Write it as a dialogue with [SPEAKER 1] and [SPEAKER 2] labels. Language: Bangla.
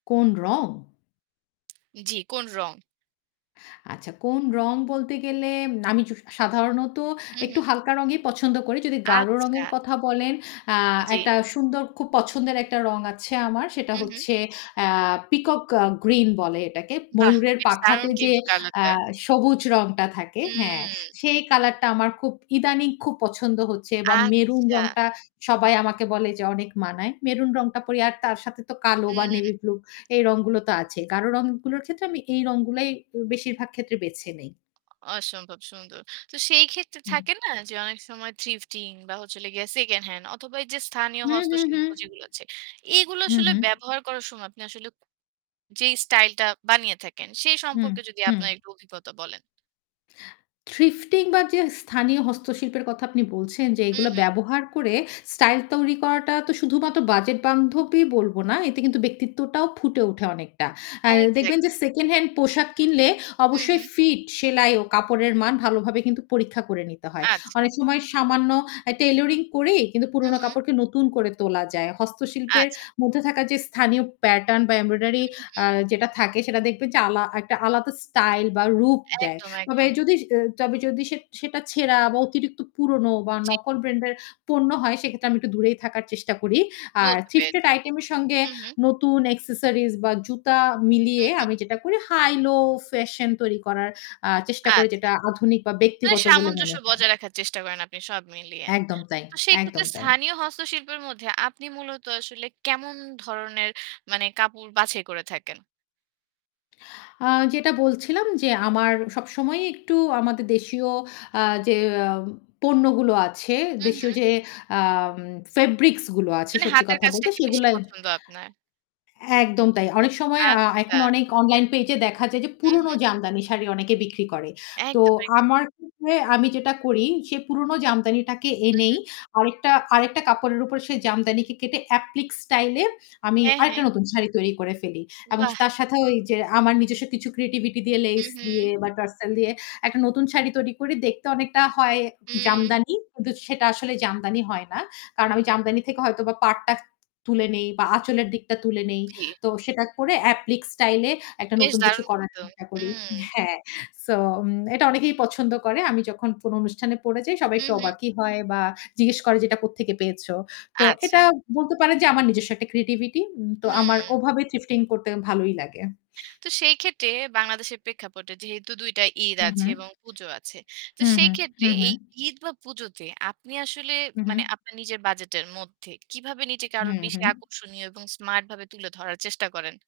[SPEAKER 1] কোন রং?
[SPEAKER 2] জি, কোন রং?
[SPEAKER 1] আচ্ছা কোন রং বলতে গেলে আমি সা সাধারণত
[SPEAKER 2] হু,
[SPEAKER 1] একটু
[SPEAKER 2] হু।
[SPEAKER 1] হালকা রঙই পছন্দ করি। যদি গাঢ়
[SPEAKER 2] আচ্ছা।
[SPEAKER 1] রঙের কথা বলেন আ একটা
[SPEAKER 2] জি।
[SPEAKER 1] সুন্দর খুব পছন্দের একটা রং আছে আমার। সেটা
[SPEAKER 2] হু, হু।
[SPEAKER 1] হচ্ছে আ পিকক আ গ্রিন বলে এটাকে।
[SPEAKER 2] বাহ!
[SPEAKER 1] ময়ূরের
[SPEAKER 2] বেশ দারুণ
[SPEAKER 1] পাখাতে যে
[SPEAKER 2] কিন্তু
[SPEAKER 1] আ
[SPEAKER 2] কালারটা।
[SPEAKER 1] সবুজ রংটা থাকে। হ্যাঁ।
[SPEAKER 2] হুম।
[SPEAKER 1] সেই কালারটা আমার খুব ইদানিং খুব পছন্দ হচ্ছে বা মেরুন
[SPEAKER 2] আচ্ছা।
[SPEAKER 1] রংটা সবাই আমাকে বলে যে অনেক মানায়। মেরুন রংটা পড়ি আর তার সাথে তো কালো বা
[SPEAKER 2] হুম।
[SPEAKER 1] নেভি ব্লু এই রঙগুলো তো আছে। গাঢ় রঙগুলোর ক্ষেত্রে আমি এই রঙগুলাই অ বেশিরভাগ ক্ষেত্রে বেছে নেই।
[SPEAKER 2] অসম্ভব সুন্দর। তো সেইক্ষেত্রে
[SPEAKER 1] হুম।
[SPEAKER 2] থাকে না যে অনেক সময় থ্রিফটিং বা হচ্ছে হলো গিয়ে সেকেন্ড হ্যান্ড অথবা যে স্থানীয়
[SPEAKER 1] হু, হু, হু,
[SPEAKER 2] হস্তশিল্প যেগুলো আছে। এগুলো
[SPEAKER 1] হু,
[SPEAKER 2] আসলে
[SPEAKER 1] হু।
[SPEAKER 2] ব্যবহার করার সময় আপনি আসলে যেই স্টাইলটা বানিয়ে থাকেন সেই
[SPEAKER 1] হু,
[SPEAKER 2] সম্পর্কে যদি
[SPEAKER 1] হু।
[SPEAKER 2] আপনার একটু অভিজ্ঞতা বলেন।
[SPEAKER 1] থ্রিফটিং বা যে স্থানীয় হস্তশিল্পের কথা আপনি বলছেন যে
[SPEAKER 2] হু,
[SPEAKER 1] এগুলো
[SPEAKER 2] হু।
[SPEAKER 1] ব্যবহার করে স্টাইল তৈরি করাটা তো শুধুমাত্র বাজেট বান্ধবই বলব না। এতে কিন্তু ব্যক্তিত্বটাও ফুটে উঠে অনেকটা। আ দেখবেন যে
[SPEAKER 2] এক্সাক্টলি।
[SPEAKER 1] সেকেন্ড হ্যান্ড পোশাক কিনলে
[SPEAKER 2] হু,
[SPEAKER 1] অবশ্যই
[SPEAKER 2] হু।
[SPEAKER 1] ফিট সেলাই ও কাপড়ের মান ভালোভাবে কিন্তু পরীক্ষা করে নিতে হয়।
[SPEAKER 2] আচ্ছা।
[SPEAKER 1] অনেক সময় সামান্য আ টেইলারিং করেই কিন্তু
[SPEAKER 2] হু,
[SPEAKER 1] পুরনো
[SPEAKER 2] হু।
[SPEAKER 1] কাপড়কে নতুন করে তোলা যায়। হস্তশিল্পের
[SPEAKER 2] আচ্ছা।
[SPEAKER 1] মধ্যে থাকা যে স্থানীয় প্যাটার্ন বা
[SPEAKER 2] হু,
[SPEAKER 1] এমব্রয়ডারি আ
[SPEAKER 2] হু।
[SPEAKER 1] যেটা থাকে সেটা দেখবেন যে আলা একটা আলাদা স্টাইল বা রূপ দেয়।
[SPEAKER 2] একদম,
[SPEAKER 1] তবে
[SPEAKER 2] একদম।
[SPEAKER 1] যদি তবে যদি সে সেটা ছেঁড়া বা অতিরিক্ত পুরনো বা
[SPEAKER 2] জি।
[SPEAKER 1] নকল ব্র্যান্ডের পণ্য হয় সেক্ষেত্রে আমি একটু দূরেই থাকার চেষ্টা করি। আর
[SPEAKER 2] বুঝতে
[SPEAKER 1] থ্রীফটেড
[SPEAKER 2] পেরেছি,
[SPEAKER 1] আইটেম এর সঙ্গে
[SPEAKER 2] হু, হু।
[SPEAKER 1] নতুন অ্যাক্সেসরিজ বা জুতা
[SPEAKER 2] হু,
[SPEAKER 1] মিলিয়ে
[SPEAKER 2] হু।
[SPEAKER 1] আমি যেটা করি হাই লো ফ্যাশন তৈরি করার আ চেষ্টা করি
[SPEAKER 2] আচ্ছা।
[SPEAKER 1] যেটা আধুনিক বা
[SPEAKER 2] মানে
[SPEAKER 1] ব্যক্তিগত বলে
[SPEAKER 2] সামঞ্জস্য
[SPEAKER 1] মনে হয়।
[SPEAKER 2] বজায় রাখার চেষ্টা করেন আপনি সব মিলিয়ে।
[SPEAKER 1] একদম তাই,
[SPEAKER 2] তো সেক্ষেত্রে
[SPEAKER 1] একদম তাই।
[SPEAKER 2] স্থানীয় হস্তশিল্পের মধ্যে আপনি মূলত আসলে কেমন ধরনের মানে কাপড় বাছাই করে থাকেন?
[SPEAKER 1] আ-যেটা বলছিলাম যে আমার সবসময়ই একটু আমাদের দেশীয় আ যে পণ্যগুলো আছে,
[SPEAKER 2] হুম,
[SPEAKER 1] দেশীয়
[SPEAKER 2] হুম।
[SPEAKER 1] যে আ ফেব্রিক্স গুলো আছে
[SPEAKER 2] মানে
[SPEAKER 1] সত্যি
[SPEAKER 2] হাতের
[SPEAKER 1] কথা
[SPEAKER 2] কাজটা
[SPEAKER 1] বলতে
[SPEAKER 2] কি বেশি
[SPEAKER 1] সেগুলো
[SPEAKER 2] পছন্দ আপনার?
[SPEAKER 1] একদম তাই। অনেক সময় আ এখন
[SPEAKER 2] আচ্ছা।
[SPEAKER 1] অনেক অনলাইন পেজ এ দেখা যায় যে
[SPEAKER 2] হু
[SPEAKER 1] পুরনো
[SPEAKER 2] হু।
[SPEAKER 1] জামদানি শাড়ি অনেকে বিক্রি করে। তো
[SPEAKER 2] একদম, একদম।
[SPEAKER 1] আমার ক্ষেত্রে আমি যেটা করি সে পুরনো জামদানিটাকে
[SPEAKER 2] হু, হু।
[SPEAKER 1] এনেই আরেকটা, আরেকটা কাপড়ের উপর সেই জামদানি কে কেটে এপ্লিক স্টাইল এ আমি
[SPEAKER 2] হ্যাঁ, হ্যাঁ।
[SPEAKER 1] আরেকটা নতুন শাড়ি তৈরি করে ফেলি। এবং
[SPEAKER 2] বাহ।
[SPEAKER 1] তার সাথেও ওই যে আমার নিজস্ব কিছু ক্রিয়েটিভিটি দিয়ে
[SPEAKER 2] হু,
[SPEAKER 1] লেস দিয়ে
[SPEAKER 2] হু।
[SPEAKER 1] বা টার্সাল দিয়ে একটা নতুন শাড়ি তৈরি করি দেখতে অনেকটা হয়
[SPEAKER 2] হুম।
[SPEAKER 1] জামদানি কিন্তু সেটা আসলে জামদানি হয় না। কারণ আমি জামদানি থেকে হয়তো বা পাড়টা তুলে নেই বা আঁচলের দিকটা তুলে নেই।
[SPEAKER 2] জি।
[SPEAKER 1] তো সেটা করে অ্যাপ্লিক স্টাইল এ একটা
[SPEAKER 2] বেশ
[SPEAKER 1] নতুন কিছু
[SPEAKER 2] দারুণ
[SPEAKER 1] করার
[SPEAKER 2] কিন্তু,
[SPEAKER 1] চেষ্টা করি।
[SPEAKER 2] হুম।
[SPEAKER 1] হ্যাঁ। সো এটা অনেকেই পছন্দ করে। আমি যখন কোনো অনুষ্ঠানে পড়ে যাই সবাই
[SPEAKER 2] হু,
[SPEAKER 1] একটু
[SPEAKER 2] হু।
[SPEAKER 1] অবাকই হয় বা জিজ্ঞেস করে যে এটা কোত্থেকে পেয়েছ। তো এটা
[SPEAKER 2] আচ্ছা।
[SPEAKER 1] বলতে পারেন যে আমার নিজস্ব একটা ক্রিয়েটিভিটি। হুম, তো আমার
[SPEAKER 2] হু।
[SPEAKER 1] ওভাবে থ্রিফটিং করতে ভালোই লাগে।
[SPEAKER 2] তো সেই ক্ষেত্রে বাংলাদেশের প্রেক্ষাপটে যেহেতু ২ টা ঈদ
[SPEAKER 1] হু,
[SPEAKER 2] আছে
[SPEAKER 1] হু।
[SPEAKER 2] এবং পুজো আছে। তো
[SPEAKER 1] হু,
[SPEAKER 2] সেই
[SPEAKER 1] হু,
[SPEAKER 2] ক্ষেত্রে
[SPEAKER 1] হু, হু।
[SPEAKER 2] এই ঈদ বা পুজোতে আপনি আসলে
[SPEAKER 1] হু,
[SPEAKER 2] মানে
[SPEAKER 1] হু।
[SPEAKER 2] আপনার নিজের বাজেটের মধ্যে কিভাবে নিজেকে আরো
[SPEAKER 1] হুম, হু।
[SPEAKER 2] বেশি আকর্ষণীয় এবং স্মার্ট ভাবে তুলে ধরার চেষ্টা করেন।